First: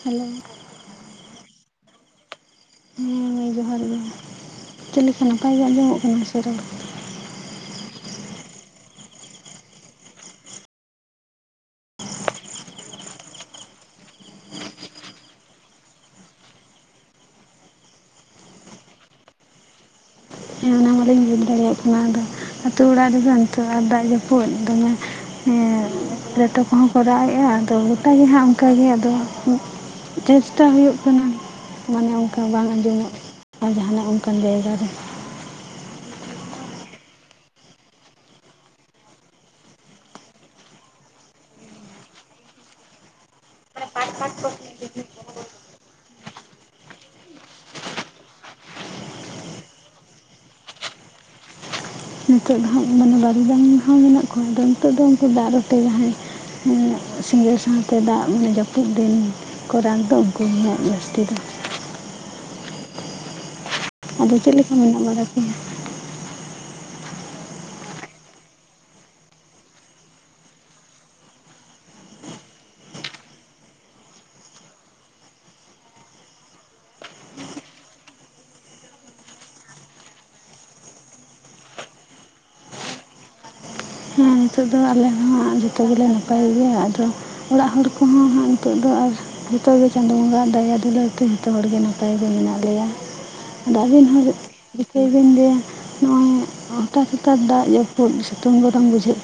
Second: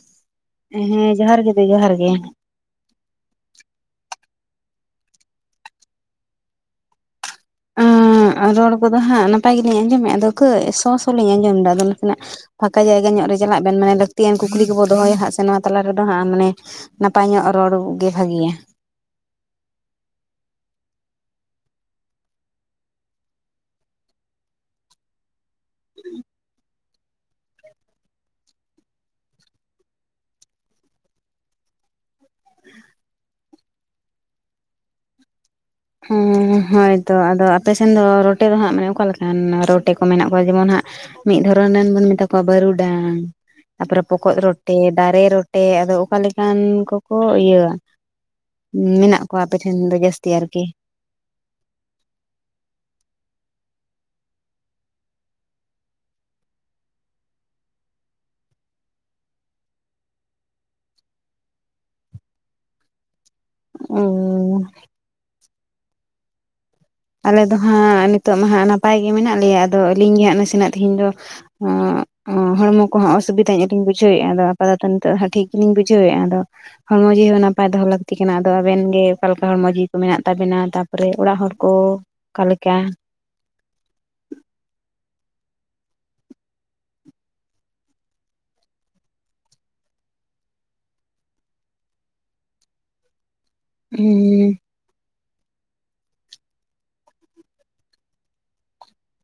Hello. ᱦᱮᱸ ᱡᱚᱦᱟᱨ ᱜᱮ ᱫᱟᱹᱭ ᱡᱚᱦᱟᱨ ᱜᱮ᱾ ᱦᱮᱸ ᱡᱚᱦᱟᱨ ᱜᱮ, ᱪᱮᱫ ᱞᱮᱠᱟ ᱱᱟᱯᱟᱭ ᱜᱮ ᱟᱸᱡᱚᱢᱚᱜ ᱠᱟᱱᱟ ᱥᱮ ᱨᱚᱨ ᱠᱳ? ᱨᱚᱲ ᱠᱚᱫᱚ ᱦᱟᱸᱜ ᱱᱟᱯᱟᱭ ᱜᱮᱞᱤᱧ ᱟᱸᱡᱚᱢᱮᱫᱼᱟ᱾ ᱟᱫᱚ ᱠᱟᱹᱡ ᱥᱚ ᱥᱚ ᱞᱤᱧ ᱟᱸᱡᱚᱢᱮᱫᱟ, ᱟᱫᱚ ᱱᱟᱥᱮᱱᱟᱜ ᱯᱷᱟᱸᱠᱟ ᱡᱟᱭᱜᱟ ᱧᱚᱜ ᱨᱮ ᱪᱟᱞᱟᱜ ᱵᱮᱱ ᱢᱟᱱᱮ ᱞᱟᱹᱠᱛᱤᱭᱟᱱ ᱠᱩᱠᱞᱤ ᱠᱚ ᱵᱚ ᱫᱚᱦᱚᱭᱟ ᱥᱮ ᱦᱟᱸᱜ ᱥᱮ ᱱᱚᱣᱟ ᱛᱟᱞᱟ ᱨᱮᱫᱚ ᱦᱟᱸᱜ, ᱢᱟᱱᱮ ᱱᱟᱯᱟᱭ ᱧᱚᱜ ᱨᱚᱲᱜ ᱜᱮ ᱵᱷᱟᱹᱜᱤᱭᱟ᱾ ᱦᱮᱸ ᱚᱱᱟ ᱢᱟᱞᱮᱧ ᱵᱩᱡᱽ ᱫᱟᱲᱮᱭᱟᱜ ᱠᱟᱱᱟ, ᱟᱫᱚ ᱟᱹᱛᱩ ᱚᱲᱟᱜ ᱨᱮᱫᱚ ᱱᱤᱛᱚᱜ ᱟᱨ ᱫᱟᱜ, ᱡᱟᱹᱯᱩᱫ ᱫᱚᱢᱮ᱾ ᱮᱸ ᱨᱮᱴᱚ ᱠᱚᱦᱚᱸ ᱠᱚ ᱨᱟᱜ ᱮᱼᱟ, ᱟᱫᱚ ᱜᱚᱴᱟ ᱜᱮ ᱦᱟᱸᱜ ᱚᱱᱠᱟᱜ ᱜᱮ᱾ ᱟᱫᱚ ᱪᱮᱥᱴᱟ ᱦᱩᱭᱩᱜ ᱠᱟᱱᱟ᱾ ᱢᱟᱱᱮ ᱚᱱᱠᱟ ᱵᱟᱝ ᱟᱸᱡᱚᱢᱚᱜ, ᱟᱨ ᱡᱟᱦᱟᱱᱟᱜ ᱚᱱᱮ ᱚᱱᱠᱟᱱ ᱡᱟᱭᱜᱟ ᱨᱮ᱾ ᱦᱮᱸ ᱦᱳᱭᱛᱚ, ᱟᱫᱚ ᱟᱯᱮᱥᱮᱱ ᱫᱚ ᱨᱚᱴᱮ ᱫᱚ ᱦᱟᱸᱜ ᱢᱟᱱᱮ ᱚᱠᱟ ᱞᱮᱠᱟᱱ ᱨᱚᱴᱮ ᱠᱚ ᱢᱮᱱᱟᱜ ᱠᱚᱣᱟ? ᱡᱮᱢᱚᱱ ᱦᱟᱸᱜ ᱢᱤᱫ ᱫᱷᱚᱨᱚᱱ ᱨᱮᱱ ᱵᱚᱱ ᱢᱮᱛᱟ ᱠᱚᱣᱟ ᱵᱟᱹᱨᱩᱰᱟᱝ ᱛᱟᱯᱚᱨᱮ ᱯᱚᱠᱚᱜ ᱨᱚᱴᱮ ᱫᱟᱨᱮ ᱨᱚᱴᱮ ᱟᱫᱚ ᱚᱠᱟ ᱞᱮᱠᱟᱱ ᱠᱚᱠᱚ ᱤᱭᱟᱹᱭᱟ? ᱢᱮᱱᱟᱜ ᱠᱚᱣᱟ ᱟᱯᱮᱴᱷᱮᱱ ᱫᱚ ᱡᱟᱹᱥᱛᱤ ᱟᱨᱠᱤ ᱱᱤᱛᱚᱜ ᱫᱚᱦᱟᱜ ᱢᱟᱱᱮ ᱵᱟᱨᱩᱰᱟᱝ ᱦᱚᱸ ᱢᱮᱱᱟᱜ ᱠᱚᱣᱟ ᱟᱫᱚ ᱱᱤᱛᱚᱜ ᱫᱚ ᱩᱱᱠᱩ ᱫᱟᱜ ᱨᱮᱯᱮ ᱡᱟᱦᱟᱸᱭ ᱥᱤᱸᱜᱟᱹᱲ ᱥᱟᱶᱛᱮ ᱫᱟᱜ ᱢᱟᱱᱮ ᱡᱟᱹᱯᱩᱫ ᱫᱤᱱ। ᱠᱚᱨᱟᱠ ᱫᱚ ᱩᱱᱠᱩ ᱜᱮᱦᱟᱜ ᱡᱟᱹᱥᱛᱤ ᱫᱚ ᱚ ᱟᱫᱚ ᱪᱮᱫ ᱞᱮᱠᱟ ᱢᱮᱱᱟᱜ ᱵᱟᱲᱟ ᱯᱮᱭᱟ? ᱟᱞᱮ ᱫᱚ ᱦᱟᱸᱜ ᱱᱤᱛᱚᱜ ᱢᱟ ᱦᱟᱸᱜ ᱱᱟᱯᱟᱭ ᱜᱮ ᱢᱮᱱᱟᱜ ᱞᱮᱭᱟ ᱟᱫᱚ ᱟᱹᱞᱤᱧ ᱜᱮ ᱦᱟᱸᱜ ᱱᱟᱥᱮᱱᱟᱜ ᱛᱮᱦᱮᱧ ᱫᱚ ᱚᱜ ᱚ ᱦᱚᱲᱢᱚ ᱠᱚᱦᱚᱸ ᱚᱥᱩᱵᱤᱫᱟ ᱜᱤᱞᱤᱧ ᱵᱩᱡᱷᱟᱹᱣᱮᱫᱼᱟ ᱟᱫᱚ ᱟᱯᱟᱫᱟᱛᱚ ᱱᱤᱛᱚᱜ ᱦᱟᱜ ᱴᱷᱤᱠ ᱜᱮᱞᱤᱧ ᱵᱩᱡᱷᱟᱹᱣᱮᱫᱼᱟ ᱟᱫᱚ ᱦᱚᱲᱢᱚ ᱡᱤᱣᱤ ᱦᱚᱸ ᱱᱟᱯᱟᱭ ᱫᱚᱦᱚ ᱞᱟᱹᱠᱛᱤ ᱠᱟᱱᱟ ᱟᱫᱚ ᱟᱵᱮᱱ ᱜᱮ ᱚᱠᱟ ᱞᱮᱠᱟ ᱦᱚᱲᱢᱚ ᱡᱤᱣᱤ ᱠᱚ ᱢᱮᱱᱟᱜ ᱛᱟᱵᱮᱱᱟ ᱛᱟᱯᱚᱨᱮ ᱚᱲᱟᱜ ᱦᱚᱲ? ᱳ ᱠᱟ ᱞᱮᱠᱟ ᱦᱮᱸ ᱱᱤᱛᱳ ᱫᱚ ᱟᱞᱮ ᱦᱚᱸ ᱡᱚᱛᱚᱜᱮᱞᱮ ᱱᱟᱯᱟᱭ ᱜᱮᱭᱟ ᱟᱫᱚ ᱚᱲᱟᱜ ᱦᱚᱲ ᱠᱚᱦᱚᱸ ᱦᱟᱸᱜ ᱱᱤᱛᱚᱜ ᱫᱚ ᱟᱨ ᱡᱚᱛᱚ ᱜᱮ ᱪᱟᱸᱫᱳ ᱵᱚᱸᱜᱟ ᱟᱜ ᱫᱟᱭᱟ ᱫᱩᱞᱟᱹᱲ ᱛᱮ ᱡᱚᱛᱚ ᱦᱚᱲᱜᱮ ᱱᱟᱯᱟᱭ ᱜᱮ ᱢᱮᱱᱟᱜ ᱞᱮᱭᱟ ᱟᱫᱚ ᱟᱹᱵᱤᱱ ᱦᱚᱭᱩᱜ ᱦᱮᱸ ᱨᱤᱠᱟᱹᱭ ᱜᱮᱭᱟᱞᱤᱧ ᱡᱮ ᱱᱚᱜ ᱦᱚᱴᱟᱛ ᱦᱟᱴᱟᱛ ᱫᱟᱜ ᱡᱟᱹᱯᱩᱫ ᱥᱤᱛᱩᱝ ᱜᱚᱨᱚᱢ ᱵᱩᱡᱷᱟᱹᱜ [inaudible]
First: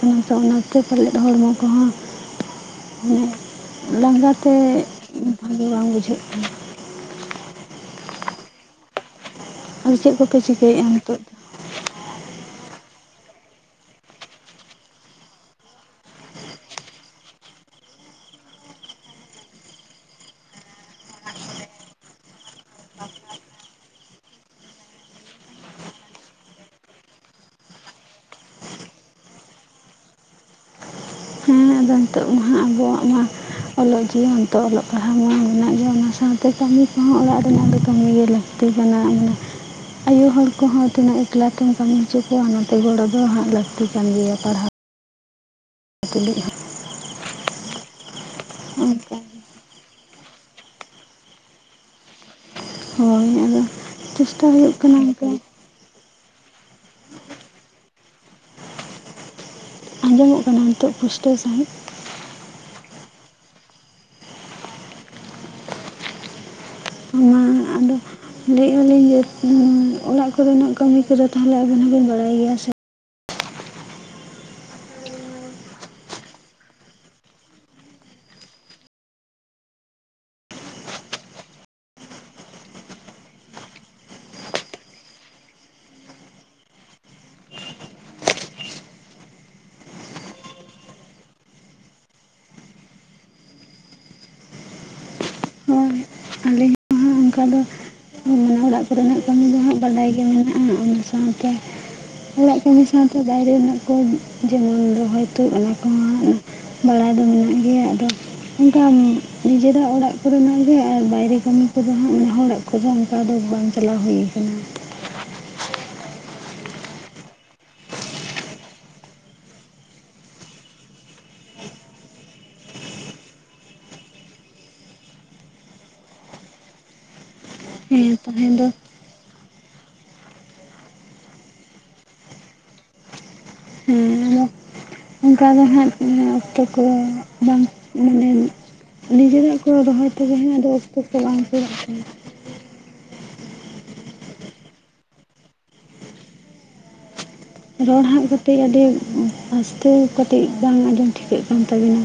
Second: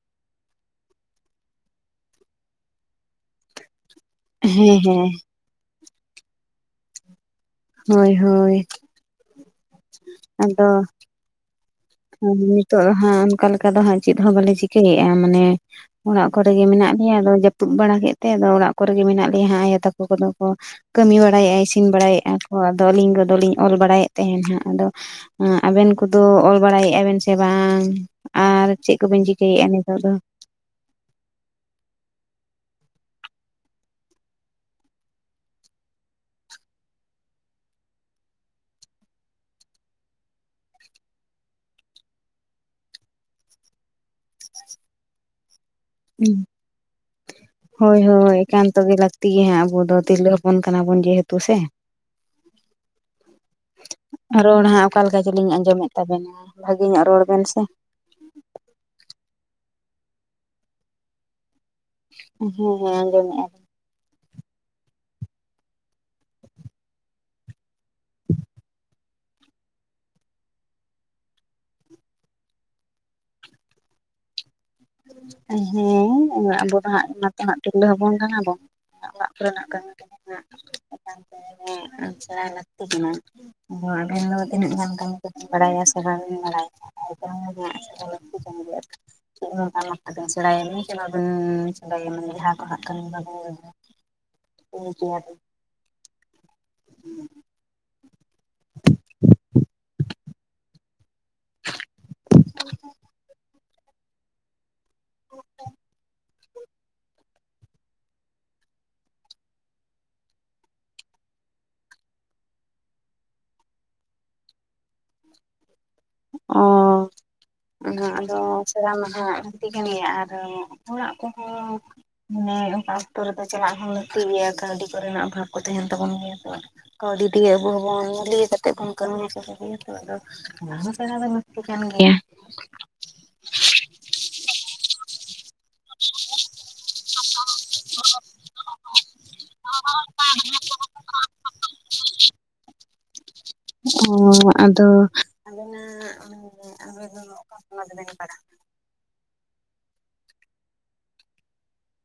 ᱞᱟᱸᱜᱟᱛᱮ ᱦᱮᱸ ᱵᱷᱟᱜᱮ ᱵᱟᱝ ᱵᱩᱡᱷᱟᱹᱜ ᱠᱟᱱᱟ। ᱦᱳᱭ ᱦᱳᱭ ᱟᱨ ᱪᱮᱫ ᱠᱚᱯᱮ ᱪᱤᱠᱟᱹᱭᱮᱫᱼᱟ ᱱᱤᱛᱚᱜ? ᱫᱚ ᱟᱨ ᱱᱤᱛᱚᱜ ᱦᱟᱸᱜ ᱚᱱᱠᱟ ᱞᱮᱠᱟ ᱫᱚ ᱦᱟᱸᱜ ᱪᱮᱫ ᱦᱚᱸ ᱵᱟᱞᱮ ᱪᱤᱠᱟᱹᱭᱮᱫᱼᱟ ᱢᱟᱱᱮ ᱚᱲᱟᱜ ᱠᱚᱨᱮᱜ ᱜᱮ ᱢᱮᱱᱟᱜ ᱞᱮᱭᱟ ᱟᱫᱚ ᱡᱟᱹᱯᱩᱫ ᱵᱟᱲᱟ ᱠᱮᱫ ᱛᱮ ᱟᱫᱚ ᱚᱲᱟᱜ ᱠᱚᱨᱮᱜ ᱜᱮ ᱢᱮᱱᱟᱜ ᱞᱮᱭᱟ ᱟᱭᱳ ᱛᱟᱠᱚ ᱠᱚᱫᱚ ᱠᱚ ᱠᱟᱹᱢᱤ ᱵᱟᱲᱟᱭᱮᱜ-ᱟᱭ ᱤᱥᱤᱱ ᱵᱟᱲᱟᱭᱮᱜᱼᱟ ᱠᱚ ᱟᱫᱚ ᱟᱹᱞᱤᱧ ᱜᱚᱫᱚᱞᱤᱧ ᱚᱞ ᱵᱟᱲᱟᱭᱮᱫ ᱛᱟᱦᱮᱱᱟᱜ ᱟᱫᱚ ᱟᱵᱮᱱ ᱠᱚᱫᱚ ᱚᱞ ᱵᱟᱲᱟᱭᱮᱜᱼᱟ ᱵᱮᱱ ᱥᱮ ᱵᱟᱝ ᱟᱨ ᱪᱮᱫ ᱠᱚᱵᱮᱱ ᱪᱤᱠᱟᱹᱭᱮᱜᱼᱟ ᱱᱤᱛᱚᱜ ᱫᱚ? ᱦᱮᱸ ᱟᱫᱚ ᱱᱤᱛᱚᱜ ᱢᱟᱦᱟᱜ ᱟᱫᱚ ᱤᱭᱟᱹ ᱚᱞᱚᱜ ᱡᱤᱭᱚᱱ ᱛᱚ ᱚᱞᱚᱜ ᱯᱟᱲᱦᱟᱣ ᱢᱟ ᱢᱮᱱᱟᱜ ᱜᱮᱭᱟ ᱚᱱᱟ ᱥᱟᱶᱛᱮ ᱠᱟᱹᱢᱤ ᱠᱚᱦᱚᱸ ᱚᱲᱟᱜ ᱨᱮᱱᱟᱜ ᱫᱚ ᱠᱟᱹᱢᱤ ᱜᱮᱞᱟ [unintelligible] ᱟᱭᱳ ᱦᱚᱲ ᱠᱚᱦᱚᱸ ᱛᱤᱱᱟᱹᱜ ᱮᱠᱞᱟ ᱛᱮᱢ ᱠᱟᱹᱢᱤ ᱦᱚᱪᱚ ᱠᱚᱣᱟ ᱚᱱᱟᱛᱮ ᱜᱚᱲᱚ ᱫᱚ ᱦᱟᱸᱜ ᱞᱟᱹᱠᱛᱤ ᱠᱟᱱ ᱜᱮᱭᱟ ᱯᱟᱲᱦᱟᱜ ᱦᱩ ᱦᱳᱭ ᱦᱳᱭ ᱮᱠᱟᱱᱛᱚ ᱦᱚᱸ ᱜᱮ ᱚᱱᱠᱟ ᱞᱟᱹᱠᱛᱤ ᱜᱮᱭᱟ ᱦᱟᱸᱜ ᱟᱵᱚ ᱫᱚ ᱛᱤᱨᱞᱟᱹ ᱯᱚᱱ ᱠᱟᱱᱟ ᱵᱚᱱ ᱡᱮᱦᱮᱛᱩ ᱥᱮ ᱦᱳᱭ ᱟᱫᱚ ᱪᱮᱥᱴᱟ ᱨᱚᱲ ᱦᱩᱭᱩᱜ ᱦᱟᱸᱜ ᱠᱟᱱᱟ ᱚᱠᱟᱞᱮᱠᱟ ᱚᱱᱠᱟ ᱪᱚᱞᱤᱧ ᱟᱸᱡᱚᱢᱮᱫ ᱛᱟᱵᱮᱱᱟ ᱵᱷᱟᱹᱜᱮ ᱧᱚᱜ ᱨᱚᱲ ᱵᱮᱱ ᱥᱮ ᱟᱸᱡᱚᱢᱚᱜ ᱠᱟᱱᱟ ᱱᱤᱛᱚᱜ ᱯᱩᱥᱴᱟᱹᱣ ᱥᱟᱹᱦᱤᱡ? ᱦᱮᱸ ᱦᱮᱸ ᱟᱸᱡᱚᱢᱮᱜᱟ ᱦᱩ ᱟᱫᱚ ᱞᱟᱹᱭᱮᱫᱼᱟ ᱞᱤᱧ ᱡᱮ ᱚᱲᱟᱜ ᱠᱚᱨᱮᱱᱟᱜ ᱠᱟᱹᱢᱤ ᱠᱚᱫᱚ ᱛᱟᱦᱚᱞᱮ ᱟᱵᱮᱱ ᱦᱚᱸᱵᱮᱱ ᱵᱟᱲᱟᱭ ᱜᱮᱭᱟ ᱥᱮ ᱦᱮᱸ ᱟᱵᱚ ᱫᱚ ᱦᱟᱸᱜ ᱚᱱᱟᱛᱮ ᱛᱤᱨᱞᱟᱹ ᱦᱚᱯᱚᱱ ᱠᱟᱱᱟ ᱵᱚᱱ ᱚᱲᱟᱜ ᱠᱚᱨᱮᱱᱟᱜ ᱠᱟᱹᱢᱤ ᱠᱟᱛᱮᱜ ᱱᱟᱜ [inaudible] ᱟ ᱪᱟ ᱞᱟᱹᱠᱛᱤ ᱠᱟᱱᱟ ᱚᱦᱚ ᱟᱹᱵᱤᱱ ᱫᱚ ᱛᱤᱱᱟᱹᱜ ᱜᱟᱱ ᱠᱟᱹᱢᱤ ᱠᱚᱵᱤᱱ ᱵᱟᱲᱟᱭᱟ ᱥᱮ ᱵᱟᱝᱵᱤᱱ ᱵᱟᱲᱟᱭᱟ [unintelligible] ᱮᱠᱟᱞ ᱞᱟᱠᱛᱤ ᱠᱟᱱ ᱜᱮᱭᱟ ᱪᱤᱫᱦᱚ ᱟᱨ ᱱᱚᱛᱮ ᱫᱚ ᱥᱮᱲᱟᱭᱟ ᱵᱤᱱ ᱥᱮ ᱵᱟᱵᱤᱱ [unintelligible] ᱡᱟᱦᱟᱸ ᱠᱚ ᱦᱟᱜ ᱠᱷᱟᱱ ᱟᱵᱩ [unintelligible] ᱟᱞᱤᱧ ᱫᱚᱸᱦᱟᱜ ᱠᱷᱟᱜ ᱫᱚ ᱢᱟᱱᱮ ᱚᱲᱟᱜ ᱠᱚᱨᱮᱱᱟᱜ ᱠᱟᱹᱢᱤ ᱫᱚ ᱦᱟᱸᱜ ᱵᱟᱰᱟᱭ ᱜᱮ ᱢᱮᱱᱟᱜᱼᱟ, ᱚᱱᱟ। ᱚᱱᱠᱟᱱ ᱚᱲᱟᱜ ᱠᱟᱹᱢᱤ ᱥᱟᱶᱛᱮ ᱵᱟᱭᱨᱮ ᱨᱮᱱᱟᱜ ᱠᱚ ᱡᱮᱢᱚᱱ ᱨᱚᱦᱚᱭ ᱛᱳᱜ ᱚᱱᱟ ᱠᱚᱦᱚᱸ ᱦᱟᱸᱜ ᱵᱟᱲᱟᱭ ᱫᱚ ᱢᱮᱱᱟᱜ ᱜᱮᱭᱟ ᱟᱫᱚ ᱚᱱᱠᱟᱢ ᱱᱤᱡᱮᱨᱟᱜ ᱚᱲᱟᱜ ᱠᱚᱨᱮᱱᱟᱜ ᱜᱮ ᱟᱨ ᱵᱟᱭᱨᱮ ᱠᱟᱹᱢᱤ ᱠᱚᱫᱚ ᱦᱟᱸᱜ ᱦᱚᱲᱟᱜ ᱠᱚᱫᱚ ᱚᱱᱠᱟ ᱫᱚ ᱵᱟᱝ ᱪᱟᱞᱟᱣ ᱦᱩᱭ ᱟᱠᱟᱱᱟ᱾ ᱚᱻ᱾ ᱚᱱᱟ ᱟᱫᱚ ᱥᱮᱨ ᱢᱟᱦᱟᱜ ᱞᱟᱠᱛᱤ ᱠᱟᱱ ᱜᱮᱭᱟ᱾ ᱟᱨ ᱚᱲᱟᱜ ᱠᱚᱦᱚᱸ ᱱᱮ ᱚᱱᱠᱟ ᱚᱠᱛᱚ ᱨᱮᱠᱚ ᱪᱟᱞᱟᱜ ᱦᱚᱸ ᱞᱟᱹᱠᱛᱤ ᱜᱮᱭᱟ ᱠᱟᱹᱣᱰᱤ ᱠᱚᱨᱮᱱᱟᱜ ᱚᱵᱷᱟᱵ ᱠᱚ ᱛᱟᱦᱮᱱ ᱛᱟᱵᱚᱱ ᱜᱮᱭᱟ ᱛᱚ᱾ ᱠᱟᱹᱣᱰᱤ ᱫᱤᱭᱮ ᱟᱵᱚ ᱦᱚᱸᱵᱚᱱ ᱦᱮᱸ ᱞᱤᱭ ᱛᱟᱦᱮᱸ ᱫᱚ ᱠᱟᱛᱮᱫ ᱵᱚᱱ ᱠᱟᱹᱢᱤ ᱦᱚᱪᱟ [unintelligible] ᱭᱟ ᱛᱚ᱾ ᱟᱫᱚ ᱥᱮᱲᱟ ᱫᱚ ᱞᱟᱹᱠᱛᱤ ᱠᱟᱱ ᱜᱮᱭᱟ᱾ ᱦᱮᱸ ᱟᱫᱚ ᱚᱱᱠᱟ ᱜᱮ ᱦᱟᱸᱜ, ᱦᱮᱸ ᱚᱠᱛᱚ ᱠᱚ ᱵᱟᱝ ᱢᱟᱱᱮ ᱱᱤᱡᱮᱨᱟᱜ ᱠᱚ ᱨᱚᱦᱚᱭ ᱛᱟᱦᱮᱱᱟ, ᱟᱫᱚ ᱚᱠᱛᱚ ᱠᱚ ᱵᱟᱝ ᱚᱯᱷᱥᱚᱨᱚᱜ ᱛᱟᱦᱮᱱᱟ᱾ ᱚ ᱟᱫᱚ, ᱟᱵᱮᱱᱟ [unintelligible] ᱟᱵᱮᱱ ᱫᱚ᱾ ᱚᱠᱟ ᱯᱚᱱᱚᱛ ᱵᱮᱱ ᱨᱚᱲ ᱯᱟᱲᱟᱜ ᱦᱟᱸᱜ ᱠᱟᱴᱤᱡ ᱟᱹᱰᱤ ᱟᱥᱛᱮ ᱠᱟᱹᱴᱤᱡ ᱵᱟᱝ ᱟᱸᱡᱚᱢ ᱴᱷᱤᱠᱟᱹᱜ ᱠᱟᱱ ᱛᱟᱵᱤᱱᱟ᱾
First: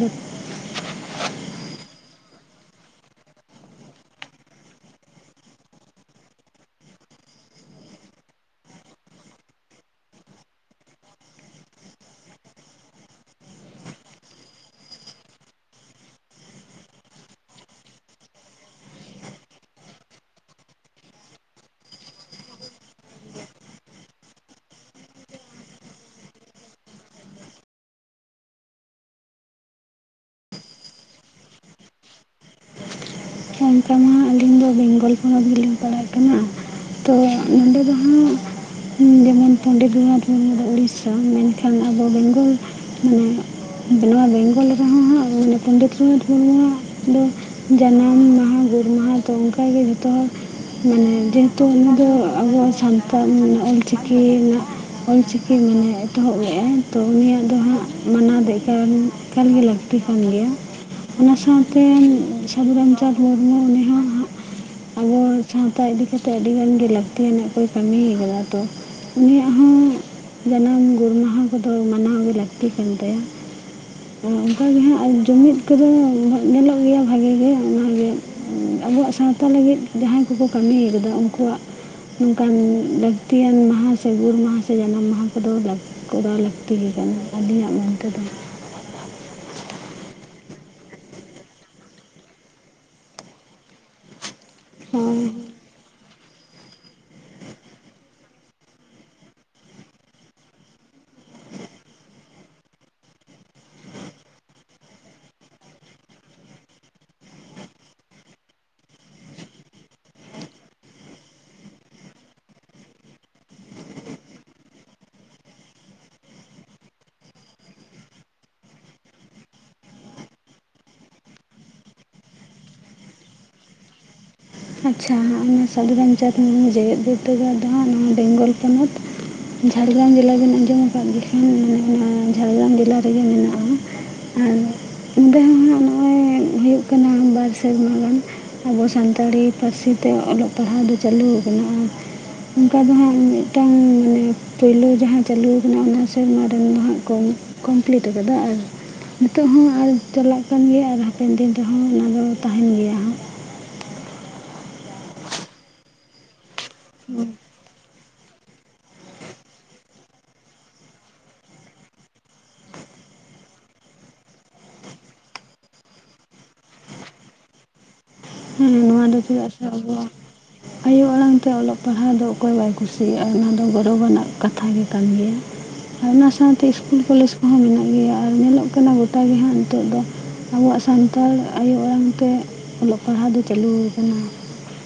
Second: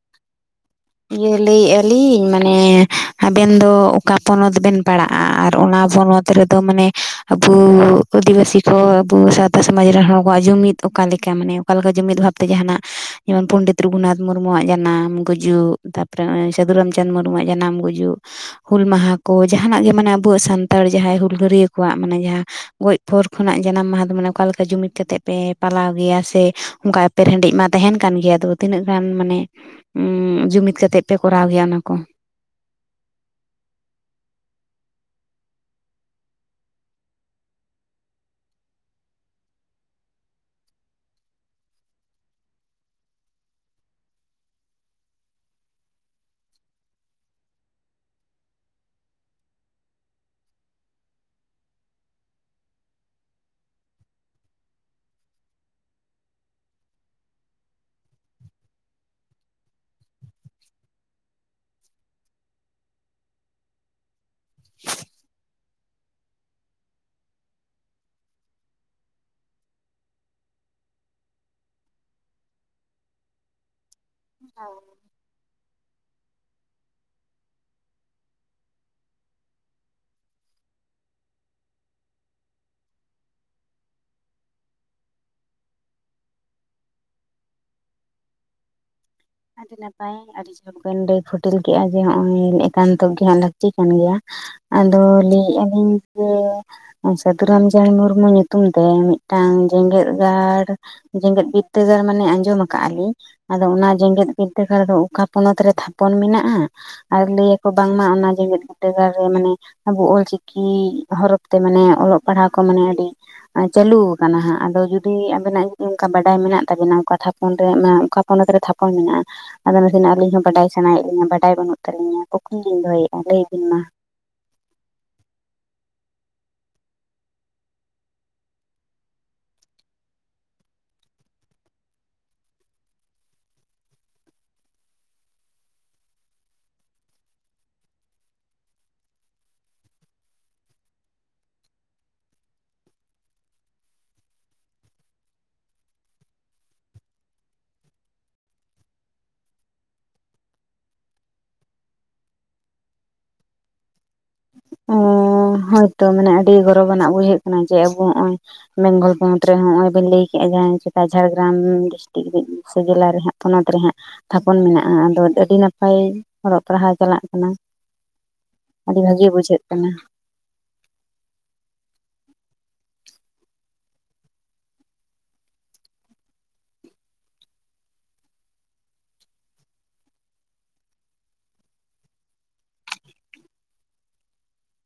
ᱤᱭᱟᱹ ᱞᱟᱹᱭᱮᱫᱼᱟ ᱞᱤᱧ, ᱢᱟᱱᱮ ᱟᱵᱮᱱ ᱫᱚ ᱚᱠᱟ ᱯᱚᱱᱚᱛ ᱵᱮᱱ ᱯᱟᱲᱟᱜᱼᱟ, ᱟᱨ ᱚᱱᱟ ᱯᱚᱱᱚᱛ ᱚᱱᱛᱮ ᱨᱮᱫᱚ ᱢᱟᱱᱮ ᱟᱵᱚ ᱟᱹᱫᱤᱵᱟᱹᱥᱤ ᱠᱚ ᱟᱵᱚ ᱥᱟᱶᱛᱟ ᱥᱚᱢᱟᱡᱽ ᱨᱮᱱ ᱦᱚᱲ ᱠᱚᱣᱟᱜ ᱡᱩᱢᱤᱫ ᱚᱠᱟ ᱞᱮᱠᱟ? ᱢᱟᱱᱮ ᱚᱠᱟ ᱞᱮᱠᱟ ᱡᱩᱢᱤᱫ ᱵᱷᱟᱵᱛᱮ ᱡᱟᱦᱟᱱᱟᱜ, ᱡᱮᱢᱚᱱ ᱯᱚᱱᱰᱤᱛ ᱨᱚᱜᱷᱩᱱᱟᱛᱷ ᱢᱩᱨᱢᱩᱣᱟᱜ ᱡᱟᱱᱟᱢ, ᱜᱩᱡᱩᱜ ᱛᱟᱨᱯᱚᱨᱮ ᱱᱚᱸᱜᱼᱚᱭ ᱥᱟᱹᱫᱷᱩ ᱨᱟᱢᱪᱟᱸᱫᱽ ᱢᱩᱨᱢᱩᱣᱟᱜ ᱡᱟᱱᱟᱢ, ᱜᱩᱡᱩᱜ ᱦᱩᱞ ᱢᱟᱦᱟ ᱠᱚ, ᱡᱟᱦᱟᱱᱟᱜ ᱜᱮ ᱢᱟᱱᱮ ᱟᱵᱚᱣᱟᱜ ᱥᱟᱱᱛᱟᱲ ᱡᱟᱦᱟᱸᱭ ᱦᱩᱞᱜᱟᱹᱨᱤᱭᱟᱹ ᱠᱚᱣᱟᱜ, ᱢᱟᱱᱮ ᱡᱟᱦᱟᱸ ᱜᱚᱡ ᱯᱳᱨ ᱠᱷᱚᱱᱟᱜ ᱡᱟᱱᱟᱢ ᱢᱟᱦᱟ, ᱫᱚ ᱢᱟᱱᱮ ᱚᱠᱟ ᱞᱮᱠᱟ ᱡᱩᱢᱤᱫ ᱠᱟᱛᱮᱜ ᱯᱮ ᱯᱟᱞᱟᱣ ᱜᱮᱭᱟ, ᱥᱮ ᱚᱱᱠᱟ ᱯᱮᱨ ᱦᱮᱰᱤᱡ ᱢᱟ ᱛᱟᱦᱮᱱ ᱠᱟᱱ ᱜᱮᱭᱟ᱾ ᱟᱫᱚ ᱛᱤᱱᱟᱹᱜ ᱜᱟᱱ ᱢᱟᱱᱮ, ᱡᱩᱢᱤᱫ ᱠᱟᱛᱮᱜ ᱯᱮ ᱠᱚᱨᱟᱣ ᱜᱮᱭᱟ ᱚᱱᱟ ᱠᱚ? ᱚᱱᱠᱟ ᱢᱟ ᱟᱹᱞᱤᱧ ᱫᱚ ᱵᱮᱝᱜᱚᱞ ᱯᱚᱱᱚᱛ ᱜᱮᱞᱤᱧ ᱯᱟᱲᱦᱟᱜ ᱠᱟᱱᱟ᱾ ᱛᱚ ᱱᱚᱸᱰᱮ ᱫᱚ ᱦᱟᱸᱜ ᱡᱮᱢᱚᱱ ᱯᱚᱱᱰᱤᱛ ᱨᱚᱜᱷᱩᱱᱟᱛᱷ ᱢᱩᱨᱢᱩ ᱫᱚ ᱩᱲᱤᱥᱥᱟ, ᱢᱮᱱᱠᱷᱟᱱ ᱟᱵᱚ ᱵᱮᱝᱜᱚᱞ ᱢᱟᱱᱮ ᱱᱚᱣᱟ ᱵᱮᱝᱜᱚᱞ ᱨᱮᱦᱚᱸ ᱦᱟᱸᱜ, ᱢᱟᱱᱮ ᱯᱚᱱᱰᱤᱛ ᱨᱚᱜᱷᱩᱱᱟᱛᱷ ᱢᱩᱨᱢᱩᱣᱼᱟᱜ ᱫᱚ ᱡᱟᱱᱟᱢ ᱢᱟᱦᱟ ᱟᱨ ᱜᱩᱨ ᱢᱟᱦᱟ ᱫᱚ ᱚᱱᱠᱟᱜᱮ ᱡᱷᱚᱛᱚ ᱦᱚᱲ ᱢᱟᱱᱮ ᱡᱮᱦᱮᱛᱩ ᱚᱱᱟ ᱫᱚ ᱟᱵᱚ ᱥᱟᱱᱛᱟᱲ ᱢᱟᱱᱮ ᱚᱞᱪᱤᱠᱤ ᱨᱮᱱᱟᱜ ᱚᱞᱪᱤᱠᱤ ᱢᱟᱱᱮ ᱮᱛᱚᱦᱚᱵ ᱞᱮᱜᱼᱟᱭ ᱛᱚ ᱩᱱᱤᱭᱟᱜ ᱫᱚ ᱦᱟᱸᱜ ᱢᱟᱱᱟᱣ ᱛᱮᱜᱮ ᱮᱠᱟᱞ ᱜᱮ ᱞᱟᱹᱠᱛᱤ ᱠᱟᱱ ᱜᱮᱭᱟ᱾ ᱚᱱᱟ ᱥᱟᱶᱛᱮ ᱥᱟᱹᱫᱷᱩ ᱨᱟᱢᱪᱟᱸᱫᱽ ᱢᱩᱨᱢᱩ ᱩᱱᱤ ᱦᱟᱸᱜ, ᱦᱚᱸ ᱟᱵᱚ ᱥᱟᱶᱛᱟ ᱤᱫᱤ ᱠᱟᱛᱮᱜ ᱟᱹᱰᱤ ᱜᱟᱱᱜᱮ ᱞᱟᱹᱠᱛᱤᱭᱟᱱᱟᱜ ᱠᱚ ᱠᱟᱹᱢᱤᱭ ᱟᱠᱟᱫᱟ ᱛᱚ᱾ ᱩᱱᱤ ᱭᱟᱜ ᱦᱚᱸ ᱡᱟᱱᱟᱢ, ᱜᱩᱨᱢᱟᱦᱟ ᱠᱚᱫᱚ ᱢᱟᱱᱟᱣ ᱜᱮ ᱞᱟᱹᱠᱛᱤ ᱠᱟᱱ ᱛᱟᱭᱟ᱾ ᱚᱱᱠᱟᱜᱮ ᱦᱟᱸᱜ ᱟᱨ ᱡᱩᱢᱤᱫ ᱠᱚᱫᱚ ᱧᱮᱞᱚᱜ ᱜᱮᱭᱟ ᱵᱷᱟᱜᱤ ᱜᱮ ᱚᱱᱟᱜᱮ᱾ ᱟᱵᱚᱣᱟᱜ ᱥᱟᱶᱛᱟ ᱞᱟᱹᱜᱤᱫ, ᱡᱟᱦᱟᱸᱭ ᱠᱚᱠᱚ ᱠᱟᱹᱢᱤᱭ ᱠᱟᱫᱟ ᱩᱱᱠᱩᱣᱟᱜ ᱱᱚᱝᱠᱟᱱ ᱞᱟᱹᱠᱛᱤᱭᱟᱱ ᱢᱟᱦᱟ ᱥᱮ ᱜᱩᱨ ᱢᱟᱦᱟ ᱥᱮ ᱡᱟᱱᱟᱢ ᱢᱟᱦᱟ ᱠᱚᱫᱚ ᱠᱚᱨᱟᱣ ᱞᱟᱹᱠᱛᱤ ᱜᱮ ᱠᱟᱱᱟ, ᱟᱹᱞᱤᱧᱟᱜ ᱢᱮᱱ ᱛᱮᱫᱚ᱾ ᱟᱹᱰᱤ ᱱᱟᱯᱟᱭ ᱟᱹᱰᱤ ᱡᱷᱚᱠ ᱵᱤᱱ ᱞᱮᱭ ᱯᱷᱩᱴᱤᱞ ᱠᱮᱫᱮᱜᱼᱟ, ᱡᱮ ᱱᱚᱜᱼᱚᱭ ᱮᱠᱟᱱᱛᱚ ᱜᱮ ᱦᱟᱸᱜ ᱞᱟᱹᱠᱛᱤ ᱠᱟᱱ ᱜᱮᱭᱟ᱾ ᱟᱫᱚ ᱦᱳᱭ ᱞᱟᱹᱭᱮᱫᱼᱟ ᱞᱤᱧ ᱡᱮ ᱥᱟᱹᱫᱷᱩ ᱨᱟᱢᱪᱟᱸᱫᱽ ᱢᱩᱨᱢᱩ ᱧᱩᱛᱩᱢ ᱛᱮ ᱢᱤᱫᱴᱟᱝ ᱡᱮᱜᱮᱛ ᱜᱟᱲ ᱡᱮᱜᱮᱛ ᱵᱤᱫᱽᱫᱟᱹᱜᱟᱲ ᱢᱟᱱᱮ ᱟᱸᱡᱚᱢ ᱠᱟᱜᱼᱟ ᱞᱤᱧ ᱟᱫᱚ ᱚᱱᱟ ᱡᱮᱜᱮᱛ ᱵᱤᱨᱫᱟᱹᱜᱟᱲ ᱫᱚ ᱚᱠᱟ ᱯᱚᱱᱚᱛ ᱨᱮ ᱛᱷᱟᱯᱚᱱ ᱢᱮᱱᱟᱜᱼᱟ ᱟᱨ ᱞᱟᱹᱭᱟᱠᱚ ᱵᱟᱝᱢᱟ ᱚᱱᱟ ᱡᱮᱜᱮᱛ ᱵᱤᱫᱽᱫᱟᱹᱜᱟᱲ ᱨᱮ ᱢᱟᱱᱮ ᱟᱵᱚ ᱚᱞᱪᱤᱠᱤ ᱦᱚᱨᱚᱯ ᱛᱮ ᱢᱟᱱᱮ ᱚᱞᱚᱜ ᱯᱟᱲᱦᱟᱜ ᱠᱚ ᱢᱟᱱᱮ ᱟᱹᱰᱤ ᱪᱟᱹᱞᱩ ᱠᱟᱱᱟ ᱦᱟᱸᱜ ᱟᱫᱚ ᱡᱩᱫᱤ ᱟᱵᱮᱱᱟᱜ ᱚᱱᱠᱟ ᱵᱟᱰᱟᱭ ᱢᱮᱱᱟᱜ ᱛᱟᱵᱮᱱᱟ ᱚᱠᱟ ᱛᱷᱟᱯᱚᱱ ᱨᱮ ᱚᱠᱟ ᱯᱚᱱᱚᱛ ᱨᱮ ᱛᱷᱟ ᱯᱚᱱ ᱢᱮᱱᱟᱜ ᱟ ᱟᱫᱚ ᱱᱟᱥᱮᱱᱟᱜ ᱟᱹᱞᱤᱧ ᱦᱚᱸ ᱵᱟᱰᱟᱭ ᱥᱟᱱᱟᱭᱮᱫ ᱞᱤᱧᱟᱹ ᱵᱟᱰᱟᱭ ᱵᱟᱹᱱᱩᱜ ᱛᱟᱹᱞᱤᱧᱟ ᱠᱩᱠᱞᱤ ᱞᱤᱧ ᱫᱚᱦᱚᱭᱮᱫᱼᱟ ᱞᱟᱹᱭᱵᱤᱱ ᱢᱟ ᱟᱪᱪᱷᱟ ᱚᱱᱟ ᱥᱟᱟᱹᱫᱷᱩ ᱨᱟᱢᱪᱟᱸᱫᱽ ᱢᱩᱨᱢᱩ ᱡᱮᱜᱮᱛ ᱵᱤᱨᱫᱟᱹ ᱜᱟᱲ ᱫᱚ ᱦᱟᱸᱜ ᱱᱚᱣᱟ ᱵᱮᱝᱜᱚᱞ ᱯᱚᱱᱚᱛ ᱡᱷᱟᱲᱜᱨᱟᱢ ᱡᱮᱞᱟ ᱵᱮᱱ ᱟᱸᱡᱚᱢ ᱟᱠᱟᱫ ᱞᱮ ᱠᱷᱟᱱ ᱚᱱᱟ ᱡᱷᱟᱲᱜᱨᱟᱢ ᱡᱮᱞᱟ ᱨᱮᱜᱮ ᱢᱮᱱᱟᱜᱼᱟ ᱦᱩ ᱚᱸᱰᱮ ᱦᱚᱸ ᱦᱟᱜ ᱱᱚᱜᱼᱚᱭ ᱦᱩᱭᱩᱜ ᱠᱟᱱᱟ ᱵᱟᱨ ᱥᱮᱨᱢᱟ ᱜᱟᱱ ᱟᱵᱚ ᱥᱟᱱᱛᱟᱲᱤ ᱯᱟᱹᱨᱥᱤ ᱛᱮ ᱚᱞᱚᱜ ᱯᱟᱲᱦᱟᱣ ᱫᱚ ᱪᱟᱹᱞᱩ ᱠᱟᱱᱟ ᱚᱱᱠᱟ ᱫᱚ ᱦᱟᱸᱜ ᱢᱤᱫᱴᱟᱝ ᱢᱟᱱᱮ ᱯᱳᱭᱞᱳ ᱡᱟᱦᱟᱸ ᱪᱟᱹᱞᱩ ᱠᱟᱱᱟ ᱚᱱᱟ ᱥᱮᱨᱢᱟ ᱨᱮᱱ ᱫᱚ ᱦᱟᱸᱜ ᱠᱚ ᱠᱚᱢᱯᱤᱞᱤᱴ ᱠᱟᱫᱟ ᱟᱨ ᱦᱤᱛᱚᱜ ᱦᱚᱸ ᱟᱨ ᱪᱟᱞᱟᱜ ᱠᱟᱱ ᱜᱮᱭᱟ ᱟᱨ ᱦᱟᱯᱮᱱ ᱫᱤᱱ ᱨᱮᱦᱚᱸ ᱚᱱᱟ ᱫᱚ ᱛᱟᱦᱮᱱ ᱜᱮᱭᱟ ᱦᱟᱜ ᱚ ᱦᱚᱭᱛᱚ ᱢᱟᱱᱮ ᱟᱹᱰᱤ ᱜᱚᱨᱚᱵᱟᱱᱟᱜ ᱵᱩᱡᱷᱟᱹᱜ-ᱟ ᱠᱟᱱᱟ ᱡᱮ ᱟᱵᱚ ᱦᱚᱜᱼᱚᱭ ᱵᱮᱝᱜᱚᱞ ᱯᱚᱱᱚᱛ ᱨᱮ ᱦᱚᱜ-ᱚᱭ ᱵᱮᱱ ᱞᱟᱹᱭ ᱠᱮᱫ-ᱟ ᱡᱟᱦᱟᱸ ᱪᱮᱛᱟ ᱡᱷᱟᱲᱜᱨᱟᱢ ᱰᱤᱥᱴᱤᱠ ᱥᱮ ᱡᱮᱞᱟ ᱨᱮᱦᱟᱸᱜ ᱯᱚᱱᱚᱛ ᱨᱮ ᱦᱟᱸᱜ ᱛᱷᱟᱯᱚᱱ ᱢᱮᱱᱟᱜ-ᱟ ᱟᱫᱚ ᱟᱹᱰᱤ ᱱᱟᱯᱟᱭ ᱚᱞᱚᱜ ᱯᱟᱲᱦᱟᱣ ᱪᱟᱞᱟᱜ ᱠᱟᱱᱟ ᱦᱮᱸ ᱟᱹᱰᱤ ᱱᱚᱣᱟ ᱵᱷᱟᱜᱮ ᱵᱩᱡᱷᱟᱹᱜ ᱠᱟᱱᱟ [inaudible] ᱟᱭᱳ ᱟᱲᱟᱝ ᱛᱮ ᱚᱞᱚᱜ ᱯᱟᱲᱦᱟᱣ ᱫᱚ ᱚᱠᱚᱭ ᱵᱟᱭ ᱠᱩᱥᱤᱭᱟᱜ-ᱟ ᱚᱱᱟ ᱫᱚ ᱜᱚᱨᱚᱵᱽ ᱟᱱᱟᱜ ᱠᱟᱛᱷᱟ ᱜᱮ ᱠᱟᱱ ᱜᱮᱭᱟ ᱟᱨ ᱚᱱᱟ ᱥᱟᱶᱛᱮ ᱤᱥᱠᱩᱞ ᱠᱚᱞᱮᱡᱽ ᱠᱚᱦᱚᱸ ᱢᱮᱱᱟᱜ ᱜᱮᱭᱟ ᱟᱨ ᱧᱮᱞᱚᱜ ᱠᱟᱱᱟ ᱜᱚᱴᱟ ᱜᱮ ᱦᱟᱸᱜ ᱱᱤᱛᱚᱜ ᱫᱚ ᱟᱵᱚᱣᱟᱜ ᱥᱟᱱᱛᱟᱲ ᱟᱭᱳ ᱟᱲᱟᱝ ᱛᱮ ᱚᱞᱚᱜ ᱯᱟᱲᱦᱟᱣ ᱫᱚ ᱪᱟᱹᱞᱩ ᱠᱟᱱᱟ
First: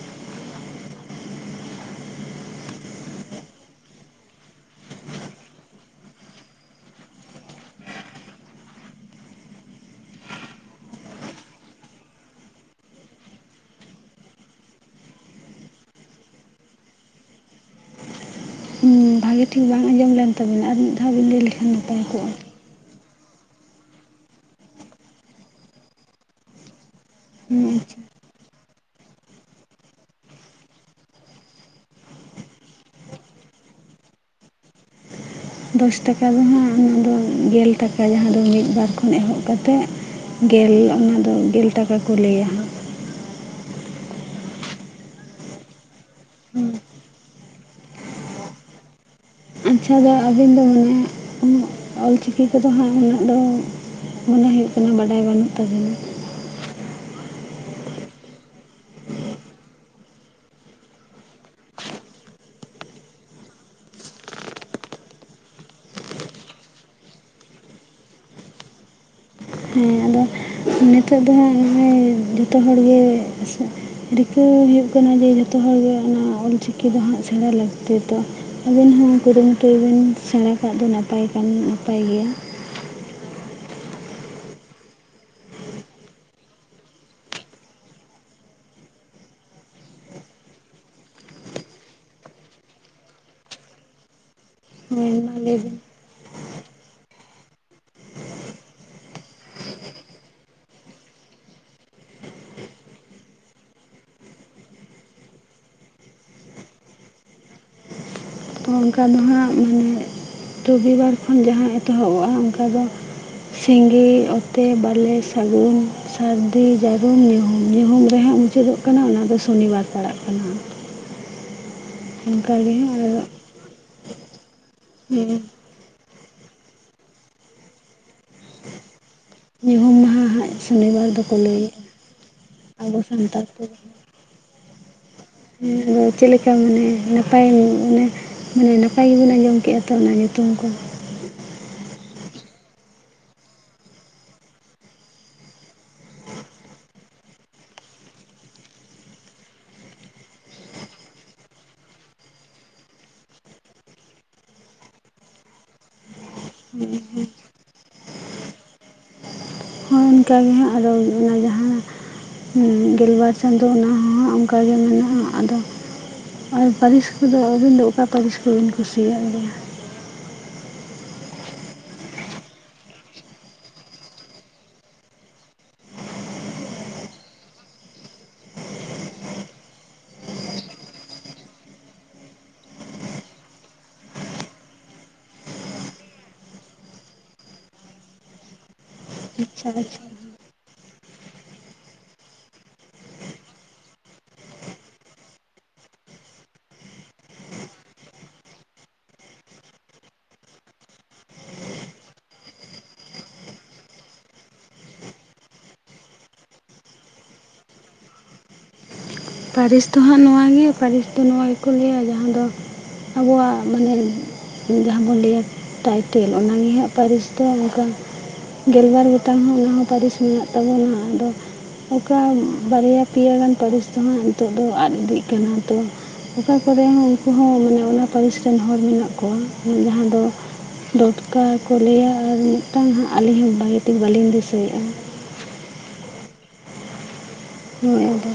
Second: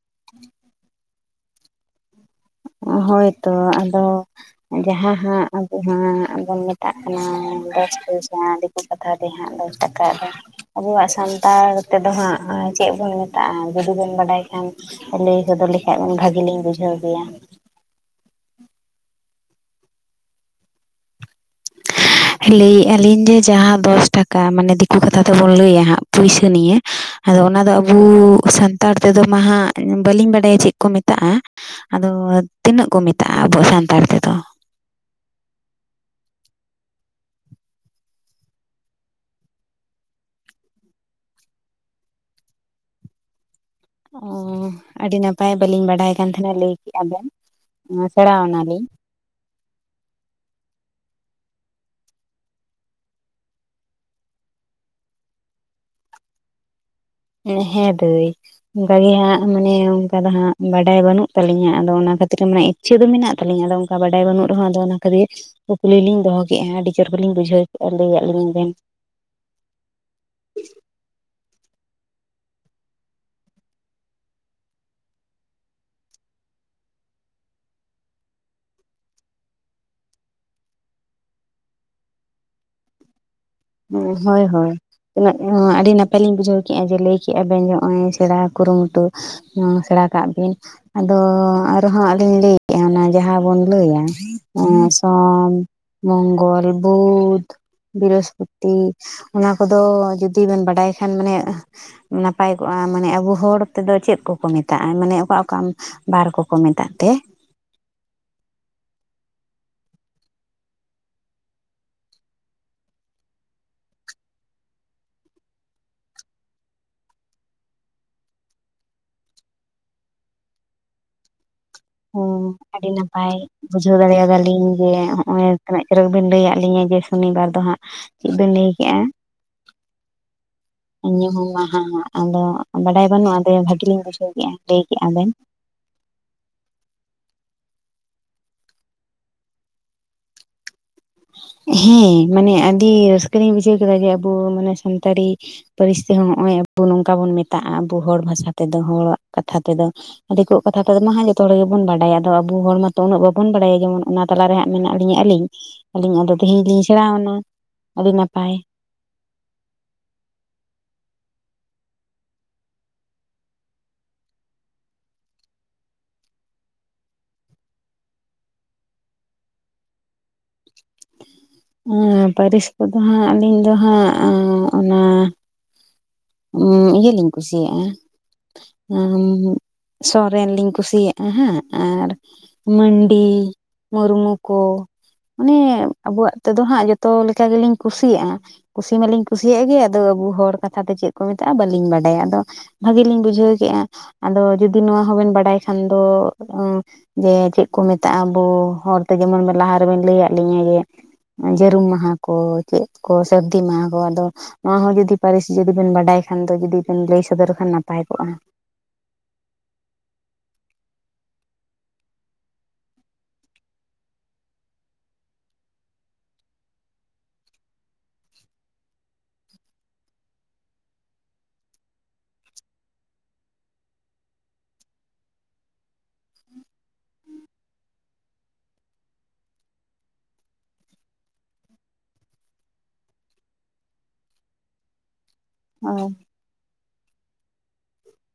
[unintelligible] ᱦᱳᱭ ᱛᱚ ᱟᱫᱚ ᱡᱟᱦᱟᱸ ᱦᱟᱸᱜ ᱟᱵᱚ ᱦᱟᱜ ᱵᱚᱱ ᱢᱮᱛᱟᱜ ᱠᱟᱱᱟ [unintelligible] ᱠᱟᱛᱷᱟ ᱛᱮ ᱦᱟᱸᱜ ᱫᱚᱥ ᱴᱟᱠᱟᱜ ᱟᱵᱚᱣᱟᱜ ᱥᱟᱱᱛᱟᱲ ᱛᱮᱫᱚ ᱦᱟᱸᱜ ᱪᱮᱫ ᱵᱚᱱ ᱢᱮᱛᱟᱜ-ᱟ ᱡᱩᱫᱤ ᱵᱤᱱ ᱵᱟᱰᱟᱭ ᱠᱷᱟᱱ ᱞᱟᱹᱭ ᱥᱚᱫᱚᱨ ᱞᱮᱠᱷᱟᱱ ᱵᱷᱟᱹᱜᱤ ᱞᱤᱧ ᱵᱩᱡᱷᱟᱹᱣ ᱠᱮᱭᱟ ᱵᱷᱟᱹᱜᱤ ᱴᱷᱤᱠ ᱵᱟᱝ ᱟᱸᱡᱚᱢ ᱞᱮᱱ ᱛᱟᱹᱵᱤᱱᱟ ᱟᱨ ᱢᱤᱫ ᱫᱷᱟᱣ ᱵᱤᱱ ᱞᱟᱹᱭ ᱞᱮᱠᱷᱟᱱ ᱱᱟᱯᱟᱭ ᱠᱚᱜ-ᱟ ᱞᱟᱹᱭᱮᱜ-ᱟ ᱞᱤᱧ ᱡᱮ ᱡᱟᱦᱟᱸ ᱫᱚᱥ ᱴᱟᱠᱟ ᱢᱟᱱᱮ ᱫᱤᱠᱩ ᱠᱟᱛᱷᱟ ᱛᱮᱵᱚᱱ ᱞᱟᱹᱭᱟ ᱦᱟᱸᱜ ᱯᱩᱭᱥᱟᱹ ᱱᱤᱭᱟᱹ ᱟᱫᱚ ᱦᱮᱸ ᱚᱱᱟᱫᱚ ᱟᱵᱚ ᱟᱪᱪᱷᱟ ᱥᱟᱱᱛᱟᱲ ᱛᱮᱫᱚ ᱢᱟ ᱦᱟᱜ ᱵᱟᱹᱞᱤᱧ ᱵᱟᱰᱟᱭᱟ ᱪᱮᱫ ᱠᱚ ᱢᱮᱛᱟᱜ-ᱟ ᱟᱫᱚ ᱛᱤᱱᱟᱹᱜ ᱠᱚ ᱢᱮᱛᱟᱜ-ᱟ ᱟᱵᱚ ᱥᱟᱱᱛᱟᱲ ᱛᱮᱫᱚ ᱫᱚᱥ ᱴᱟᱠᱟ ᱫᱚ ᱱᱟᱦᱜ ᱚᱱᱟ ᱫᱚ ᱜᱮᱞ ᱴᱟᱠᱟ ᱡᱟᱦᱟᱸ ᱫᱚ ᱢᱤᱫ ᱵᱟᱨ ᱠᱷᱚᱱ ᱮᱦᱚᱵ ᱠᱟᱛᱮ ᱜᱮᱞ ᱚᱱᱟᱫᱚ ᱜᱮᱞ ᱴᱟᱠᱟ ᱠᱚ ᱞᱟᱹᱭᱟ ᱚ ᱟᱹᱰᱤ ᱱᱟᱯᱟᱭ ᱵᱟᱹᱞᱤᱧ ᱵᱟᱰᱟᱭ ᱠᱟᱱ ᱛᱟᱦᱮᱱᱟ ᱞᱟᱹᱭ ᱠᱮᱫ-ᱟ ᱵᱮᱱ ᱥᱮᱬᱟᱣᱟᱱᱟᱞᱤᱧ ᱟᱪᱷᱟ ᱫᱚ ᱟᱹᱵᱤᱱ ᱫᱚ ᱢᱟᱱᱮ ᱚᱞ ᱪᱤᱠᱤ ᱠᱚᱫᱚ ᱦᱟᱸᱜ ᱩᱱᱟᱹᱜ ᱫᱚ ᱢᱚᱱᱮ ᱦᱩᱭᱩᱜ ᱠᱟᱱᱟ ᱵᱟᱰᱟᱭ ᱵᱟᱹᱱᱩᱜ ᱛᱟᱵᱤᱱᱟ ᱦᱮᱸ ᱫᱟᱹᱭ ᱚᱝᱠᱟᱜᱮ ᱦᱟᱸᱜ ᱢᱟᱱᱮ ᱚᱱᱠᱟ ᱫᱚ ᱦᱟᱸᱜ ᱵᱟᱰᱟᱭ ᱵᱟᱹᱱᱩᱜ ᱛᱟᱹᱞᱤᱧᱟ ᱟᱫᱚ ᱚᱱᱟ ᱠᱷᱟᱹᱛᱤᱨ ᱢᱮᱱ ᱤᱪᱷᱟᱹ ᱫᱚ ᱢᱮᱱᱟᱜ ᱛᱟᱞᱤᱧᱟ ᱟᱫᱚ ᱚᱱᱠᱟ ᱵᱟᱰᱟᱭ ᱵᱟᱹᱱᱩᱜ ᱨᱮᱦᱚᱸ ᱟᱫᱚ ᱚᱱᱟ ᱠᱷᱟᱹᱛᱤᱨ ᱠᱩᱠᱞᱤ ᱞᱤᱧ ᱫᱚᱦᱚ ᱠᱮᱫ-ᱟ ᱟᱹᱰᱤ ᱪᱚᱨᱚᱠᱞᱤᱧ ᱵᱩᱡᱷᱟᱹᱣ ᱠᱮᱫ-ᱟ ᱞᱟᱹᱭᱟᱫ ᱞᱤᱧᱟ ᱵᱮᱱ ᱦᱮᱸ ᱟᱫᱚ ᱱᱤᱛᱚᱜ ᱫᱚ ᱦᱟᱸᱜ ᱢᱟᱱᱮ ᱡᱚᱛᱚ ᱦᱚᱲ ᱜᱮ ᱦᱮᱸᱥᱮ ᱨᱤᱠᱟᱹ ᱦᱩᱭᱩᱜ ᱠᱟᱱᱟ ᱡᱮ ᱡᱚᱛᱚ ᱦᱚᱲᱜᱮ ᱚᱱᱟ ᱚᱞ ᱪᱤᱠᱤ ᱫᱚ ᱦᱟᱸᱜ ᱥᱮᱬᱟ ᱞᱟᱹᱠᱛᱤ ᱛᱚ ᱟᱹᱵᱤᱱ ᱦᱚᱸ ᱠᱩᱨᱩᱢᱩᱴᱩᱭ ᱵᱤᱱ ᱥᱮᱬᱟ ᱠᱟᱜ ᱫᱚ ᱱᱟᱯᱟᱭ ᱠᱟᱱ ᱱᱟᱯᱟᱭ ᱜᱮᱭᱟ ᱦᱩᱸ ᱦᱚᱭ ᱦᱚᱭ ᱛᱤᱱᱟᱹᱜ ᱮ ᱟᱹᱰᱤ ᱱᱟᱯᱟᱭ ᱞᱤᱧ ᱵᱩᱡᱷᱟᱹᱣ ᱠᱮᱫ-ᱟ ᱡᱮ ᱞᱟᱹᱭ ᱠᱮᱫ-ᱟ ᱵᱤᱱ ᱱᱚᱜ-ᱚᱭ ᱥᱮᱬᱟ ᱠᱩᱨᱩᱢᱩᱴᱩ ᱦᱩ ᱥᱮᱬᱟ ᱠᱟᱜ ᱵᱤᱱ ᱟᱫᱚ ᱟᱨᱦᱚᱸ ᱟᱹᱞᱤᱧ ᱞᱤᱧ ᱞᱟᱹᱭ ᱠᱮᱫ-ᱟ ᱚᱱᱟ ᱡᱟᱦᱟᱸ ᱵᱚᱱ ᱞᱟᱹᱭᱟ ᱦᱳᱭ ᱢᱟ ᱥᱚᱢ ᱞᱟᱹᱭ ᱵᱤᱱ ᱢᱚᱝᱜᱚᱞ, ᱵᱩᱫᱷ, ᱵᱤᱨᱚᱥ ᱯᱩᱛᱤ ᱚᱱᱟ ᱠᱚᱫᱚ ᱡᱩᱫᱤ ᱵᱤᱱ ᱵᱟᱰᱟᱭ ᱠᱷᱟᱱ ᱢᱟᱱᱮ ᱱᱟᱯᱟᱭ ᱠᱚᱜᱼᱟ ᱢᱟᱱᱮ ᱟᱵᱚ ᱦᱚᱲ ᱛᱮᱫᱚ ᱪᱮᱫ ᱠᱚᱠᱚ ᱢᱮᱛᱟᱜᱼᱟ ᱢᱟᱱᱮ ᱚᱠᱟ ᱚᱠᱟ ᱵᱟᱨ ᱠᱚᱠᱚ ᱢᱮᱛᱟᱜ ᱛᱮ ᱚᱱᱠᱟ ᱫᱚ ᱦᱟᱸᱜ ᱢᱟᱱᱮ ᱨᱚᱵᱤᱵᱟᱨ ᱠᱷᱚᱱ ᱡᱟᱦᱟᱸ ᱮᱛᱚᱦᱚᱵᱚᱜᱼᱟ ᱚᱱᱠᱟ ᱫᱚ ᱥᱤᱸᱜᱤ ᱚᱛᱮ, ᱵᱟᱞᱮ, ᱥᱟᱹᱜᱩᱱ, ᱥᱟᱹᱨᱫᱤ, ᱡᱟᱹᱨᱩᱢ, ᱧᱩᱦᱩᱢ, ᱧᱩᱦᱩᱢ, ᱨᱮᱦᱟᱸᱜ ᱢᱩᱪᱟᱹᱫᱚᱜ ᱠᱟᱱᱟ ᱚᱱᱟ ᱫᱚ ᱥᱚᱱᱤᱵᱟᱨ ᱯᱟᱲᱟᱜ ᱠᱟᱱᱟ᱾ ᱦᱚᱸ ᱚᱱᱠᱟᱜᱮ ᱟᱹᱰᱤ ᱟᱨ ᱱᱟᱯᱟᱭ ᱵᱩᱡᱷᱟᱹᱣ ᱫᱟᱲᱮᱭᱟᱫᱟᱜ ᱟᱹᱞᱤᱧ ᱡᱮ ᱦᱚᱸᱜᱼᱚᱭ ᱛᱤᱱᱟᱹᱜ ᱪᱚᱨᱚᱠ ᱵᱤᱱ ᱞᱟᱹᱭᱟᱫ ᱞᱤᱧᱟᱹ ᱡᱮ ᱥᱚᱱᱤᱵᱟᱨ ᱫᱚ ᱦᱟᱸᱜ ᱪᱮᱫ ᱵᱤᱱ ᱞᱟᱹᱭ ᱠᱮᱫᱼᱟ᱾ ᱧᱩᱦᱩᱢ ᱢᱟᱦᱟ ᱦᱟᱸᱜ ᱥᱚᱱᱤᱵᱟᱨ ᱫᱚᱠᱚ ᱧᱩᱦᱩᱢ ᱢᱟᱦᱟ ᱞᱟᱹᱭᱮᱜᱼᱟ ᱦᱟᱸᱜ ᱟᱫᱚ ᱟᱵᱚ ᱵᱟᱰᱟᱭ ᱥᱟᱱᱛᱟᱲ ᱵᱟᱹᱱᱩᱜᱼᱟ ᱠᱚᱫᱚ ᱵᱷᱟᱹᱜᱤ ᱞᱤᱧ ᱵᱩᱡᱷᱟᱹᱣ ᱠᱮᱫᱼᱟ ᱞᱟᱹᱭ ᱠᱮᱫᱮᱜᱼᱟ ᱵᱤᱱ᱾ ᱟᱫᱚ ᱪᱮᱫ ᱞᱮᱠᱟ ᱢᱟᱱᱮ ᱱᱟᱯᱟᱭ ᱚᱱᱮ ᱢᱟᱱᱮ ᱱᱟᱯᱟᱭ ᱜᱮᱵᱤᱱ ᱟᱸᱡᱚᱢ ᱠᱮᱫᱟ ᱛᱚ ᱚᱱᱟ ᱧᱩᱛᱩᱢ ᱠᱚ ᱦᱮᱸ ᱢᱟᱱᱮ ᱟᱹᱰᱤ ᱨᱟᱹᱥᱠᱟᱹ ᱞᱤᱧ ᱵᱩᱡᱷᱟᱹᱣ ᱠᱮᱫᱟ ᱡᱮ ᱟᱵᱚ ᱢᱟᱱᱮ ᱥᱟᱱᱛᱟᱲᱤ ᱯᱟᱹᱨᱤᱥ ᱛᱮᱦᱚᱸ ᱱᱚᱜ-ᱼᱚᱭ ᱟᱵᱚ ᱱᱚᱝᱠᱟ ᱵᱚᱱ ᱢᱮᱛᱟᱜᱼᱟ ᱟᱵᱚ ᱦᱚᱲ ᱵᱷᱟᱥᱟ ᱛᱮᱫᱚ ᱦᱚᱲᱟᱜ ᱠᱟᱛᱷᱟ ᱛᱮᱫᱚ᱾ ᱫᱤᱠᱩᱣᱟᱜ ᱠᱟᱛᱷᱟ ᱛᱮᱫᱚ ᱢᱟ ᱦᱟᱜ ᱡᱚᱛᱚ ᱦᱚᱲ ᱜᱮᱵᱚᱱ ᱵᱟᱰᱟᱭᱟ ᱟᱫᱚ ᱟᱵᱚ ᱦᱚᱲ ᱢᱟᱛᱚ ᱩᱱᱟᱹᱜ ᱵᱟᱵᱚᱱ ᱵᱟᱰᱟᱭᱟ ᱡᱮᱢᱚᱱ ᱚᱱᱟ ᱛᱟᱞᱟᱨᱮ ᱦᱟᱸᱜ ᱢᱮᱱᱟᱜ ᱞᱤᱧᱟᱹ ᱟᱹᱞᱤᱧ ᱟᱹᱞᱤᱧ ᱟᱫᱚ ᱛᱮᱦᱮᱧ ᱞᱤᱧ ᱥᱮᱬᱟᱣᱱᱟ ᱟᱹᱰᱤ ᱱᱟᱯᱟᱭ᱾ ᱦᱚᱸ ᱚᱱᱠᱟᱜᱮ ᱦᱟᱸᱜ ᱟᱫᱚ ᱚᱱᱟ ᱡᱟᱦᱟᱸ ᱩᱸ ᱜᱮᱞᱵᱟᱨ ᱪᱟᱸᱫᱚ ᱚᱱᱟ ᱦᱚᱸ ᱦᱟᱸᱜ ᱚᱱᱠᱟᱜᱮ ᱢᱮᱱᱟᱜᱼᱟ ᱾ ᱟᱫᱚ ᱟᱨ ᱯᱟᱹᱨᱤᱥ ᱠᱚᱫᱚ ᱟᱹᱵᱤᱱ ᱫᱚ ᱚᱠᱟ ᱯᱟᱹᱨᱤᱥ ᱠᱚᱵᱤᱱ ᱠᱩᱥᱤᱭᱟᱜ ᱜᱮᱭᱟ? ᱩᱸᱻ ᱯᱟᱹᱨᱤᱥ ᱠᱚᱫᱚ ᱦᱟᱸᱜ ᱟᱹᱞᱤᱧ ᱫᱚ ᱦᱟᱸᱜ ᱚᱱᱟ ᱩᱸᱻ ᱤᱭᱟᱹᱞᱤᱧ ᱠᱩᱥᱤᱭᱟᱜᱼᱟ᱾ ᱚᱸᱻ ᱥᱚᱨᱮᱱ ᱞᱤᱧ ᱠᱩᱥᱤᱭᱟᱜᱼᱟ ᱦᱟᱸᱜ ᱟᱨ ᱢᱟᱹᱱᱰᱤ, ᱢᱩᱨᱢᱩ, ᱠᱚ ᱢᱟᱱᱮ ᱟᱵᱚᱣᱟᱜ ᱛᱮᱫᱚ ᱦᱟᱸᱜ ᱡᱚᱛᱚ ᱞᱮᱠᱟ ᱜᱮᱞᱤᱧ ᱠᱩᱥᱤᱭᱟᱜᱼᱟ ᱾ ᱠᱩᱥᱤ ᱢᱟᱞᱤᱧ ᱠᱩᱥᱤᱭᱟᱜ ᱟᱪᱪᱷᱟ ᱜᱮ ᱟᱫᱚ ᱟᱪᱪᱷᱟ ᱟᱵᱩ ᱦᱚᱲ ᱠᱟᱛᱷᱟ ᱛᱮ ᱪᱮᱫ ᱠᱚ ᱢᱮᱛᱟᱜᱼᱟ᱾ ᱵᱟᱹᱞᱤᱧ ᱵᱟᱰᱟᱭᱟ ᱾ ᱟᱫᱚ ᱵᱷᱟᱜᱮ ᱞᱤᱧ ᱵᱩᱡᱷᱟᱹᱣ ᱠᱮᱜᱼᱟ ᱾ ᱟᱫᱚ ᱡᱚᱫᱤ ᱱᱚᱣᱟ ᱦᱚᱸᱵᱮᱱ ᱵᱟᱰᱟᱭ ᱠᱷᱟᱱ ᱫᱚᱻ ᱚᱸ ᱡᱮ ᱪᱮᱫ ᱠᱚ ᱢᱮᱛᱟᱜᱼᱟ ᱟᱵᱚ ᱦᱚᱲᱛᱮ ᱡᱮᱢᱚᱱ ᱞᱟᱦᱟᱨᱮᱵᱮᱱ ᱞᱟᱹᱭᱟᱫ ᱞᱤᱧᱟ ᱡᱮ ᱡᱟᱹᱨᱩᱢ ᱢᱟᱦᱟ ᱠᱚ ᱪᱮᱫ ᱠᱚ ᱥᱟᱹᱨᱫᱤ ᱢᱟᱦᱟ ᱠᱚ ᱟᱫᱚ ᱱᱚᱣᱟ ᱦᱚᱸ ᱡᱩᱫᱤ ᱯᱟᱹᱨᱤᱥ ᱵᱮᱱ ᱵᱟᱰᱟᱭ ᱠᱷᱟᱱ ᱫᱚ ᱡᱩᱫᱤ ᱵᱮᱱ ᱞᱟᱹᱭ ᱥᱚᱫᱚᱨ ᱠᱷᱟᱱ ᱱᱟᱯᱟᱭ ᱠᱚᱜᱼᱟ᱾ ᱯᱟᱹᱨᱤᱥ ᱫᱚ ᱦᱟᱸᱜ ᱱᱚᱣᱟ ᱜᱮ ᱯᱟᱹᱨᱤᱥ ᱫᱚ ᱱᱚᱣᱟ ᱜᱮᱠᱚ ᱞᱟᱹᱭᱟ ᱡᱟᱦᱟᱸ ᱫᱚ ᱟᱵᱚᱣᱟᱜ ᱢᱟᱱᱮ ᱡᱟᱦᱟᱸ ᱵᱚᱱ ᱞᱟᱹᱭᱟ ᱴᱟᱭᱴᱮᱞ ᱚᱱᱟ ᱱᱤᱭᱟᱹ ᱦᱟᱸᱜ ᱯᱟᱹᱨᱤᱥ ᱫᱚ ᱚᱱᱠᱟ ᱜᱮᱞᱵᱟᱨ ᱜᱚᱴᱟᱝ ᱦᱚᱸ ᱚᱱᱟ ᱦᱚᱸ ᱯᱟᱹᱨᱤᱥ ᱢᱮᱱᱟᱜ ᱛᱟᱵᱚᱱᱟ ᱟᱫᱚ ᱚᱠᱟ ᱵᱟᱨᱭᱟ ᱯᱮᱭᱟ ᱜᱟᱱ ᱯᱟᱹᱨᱤᱥ ᱫᱚᱦᱟᱸᱜ ᱱᱤᱛᱚᱜ ᱫᱚ ᱟᱫ ᱤᱫᱤᱜ ᱠᱟᱱᱟ ᱛᱚ ᱾ ᱚᱠᱟ ᱠᱚᱨᱮ ᱦᱚᱸ ᱩᱱᱠᱩ ᱦᱚᱸ ᱢᱟᱱᱮ ᱚᱱᱟ ᱯᱟᱹᱨᱤᱥ ᱨᱮᱱ ᱦᱚᱲ ᱢᱮᱱᱟᱜ ᱠᱚᱣᱟ ᱡᱟᱦᱟᱸ ᱫᱚ ᱰᱚᱴᱠᱟ ᱠᱚ ᱞᱟᱹᱭᱟ ᱟᱨ ᱢᱤᱫᱴᱟᱝ ᱦᱟᱸᱜ ᱟᱹᱞᱤᱧ ᱦᱚᱸ ᱵᱟᱭᱮᱴᱤᱠ ᱵᱟᱹᱞᱤᱧ ᱫᱤᱥᱟᱹᱭᱮᱜᱼᱟ᱾ ᱟ ᱦᱮᱸ ᱟᱫᱚ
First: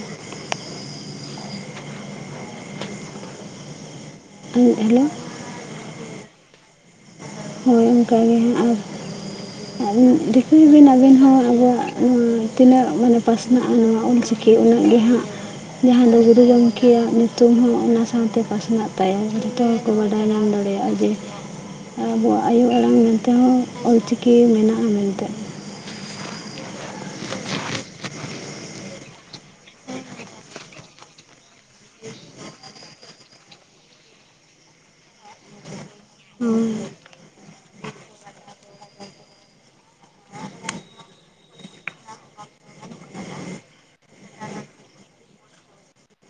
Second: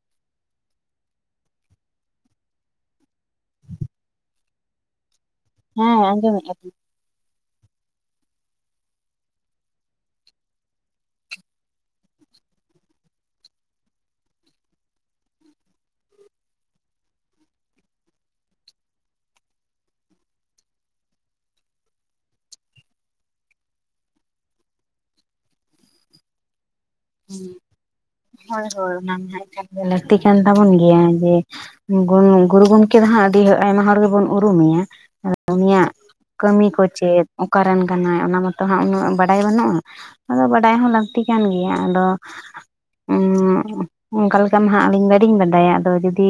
ᱛᱩᱸᱜ ᱟᱹᱞᱤᱧ ᱦᱮᱸ ᱟᱸᱡᱚᱢᱮᱜᱼᱟ ᱠᱟᱹᱫᱟᱹᱧ ᱦᱳᱭ ᱚᱱᱠᱟᱜᱮ ᱦᱟᱸᱜ ᱟᱨ ᱫᱤᱠᱟᱹᱭ ᱵᱤᱱ ᱟᱹᱵᱤᱱ ᱦᱚᱸ ᱟᱵᱚᱣᱟᱜ ᱱᱚᱣᱟ ᱛᱤᱱᱟᱹᱜ ᱢᱟᱱᱮ ᱯᱟᱥᱱᱟᱜᱼᱟ ᱱᱚᱣᱟ ᱚᱞ ᱪᱤᱠᱤ ᱩᱱᱟᱹᱜ ᱜᱮ ᱦᱟᱸᱜ ᱡᱟᱦᱟᱸ ᱫᱚ ᱜᱩᱨᱩ ᱜᱚᱢᱠᱮᱭᱟᱜ ᱧᱩᱛᱩᱢ ᱦᱚᱸ ᱚᱱᱟ ᱥᱟᱶᱛᱮ ᱯᱟᱥᱱᱟᱜ ᱛᱟᱭᱟ ᱡᱚᱛᱚ ᱠᱚ ᱵᱟᱰᱟᱭ ᱧᱟᱢ ᱫᱟᱲᱮᱭᱟᱜᱼᱟ᱾ ᱡᱮ ᱟᱵᱚᱣᱟᱜ ᱟᱭᱳ ᱟᱲᱟᱝ ᱢᱮᱱᱛᱮ ᱦᱚᱸ ᱚᱞᱪᱤᱠᱤ ᱢᱮᱱᱟᱜᱼᱟ ᱢᱮᱱᱛᱮ ᱾ ᱦᱩᱸ ᱦᱳᱭ ᱦᱳᱭ ᱚᱱᱟ ᱢᱟ ᱦᱟᱸᱜ ᱮᱠᱟᱞ ᱜᱮ ᱞᱟᱹᱠᱛᱤ ᱠᱟᱱ ᱛᱟᱵᱚᱱ ᱜᱮᱭᱟ ᱡᱮ ᱜᱩᱱᱩ ᱜᱩᱨᱩ ᱜᱚᱢᱠᱮ ᱫᱚ ᱦᱟᱸᱜ ᱟᱹᱰᱤ ᱟᱭᱢᱟ ᱦᱚᱲ ᱜᱮᱵᱚᱱ ᱩᱨᱩᱢᱮᱭᱟ ᱟᱫᱚ ᱩᱱᱤᱭᱟᱜ ᱠᱟᱹᱢᱤ ᱦᱳᱭ ᱠᱚ ᱪᱮᱫ? ᱚᱠᱟᱨᱮᱱ ᱠᱟᱱᱟᱭ ᱚᱱᱟ ᱢᱚᱛᱚ ᱦᱟᱸᱜ ᱩᱱᱟᱹᱜ ᱵᱟᱰᱟᱭ ᱵᱟᱹᱱᱩᱜᱼᱟ ᱾ ᱟᱫᱚ ᱵᱟᱰᱟᱭ ᱦᱚᱸ ᱞᱟᱹᱠᱛᱤ ᱠᱟᱱ ᱜᱮᱭᱟ᱾ ᱟᱫᱚ ᱚᱸᱻ ᱚᱱᱠᱟ ᱞᱮᱠᱟ ᱢᱟᱦᱟᱸᱜ ᱟᱹᱞᱤᱧ ᱵᱟᱞᱤᱧ ᱵᱟᱰᱟᱭᱟ ᱟᱫᱚ ᱡᱩᱫᱤ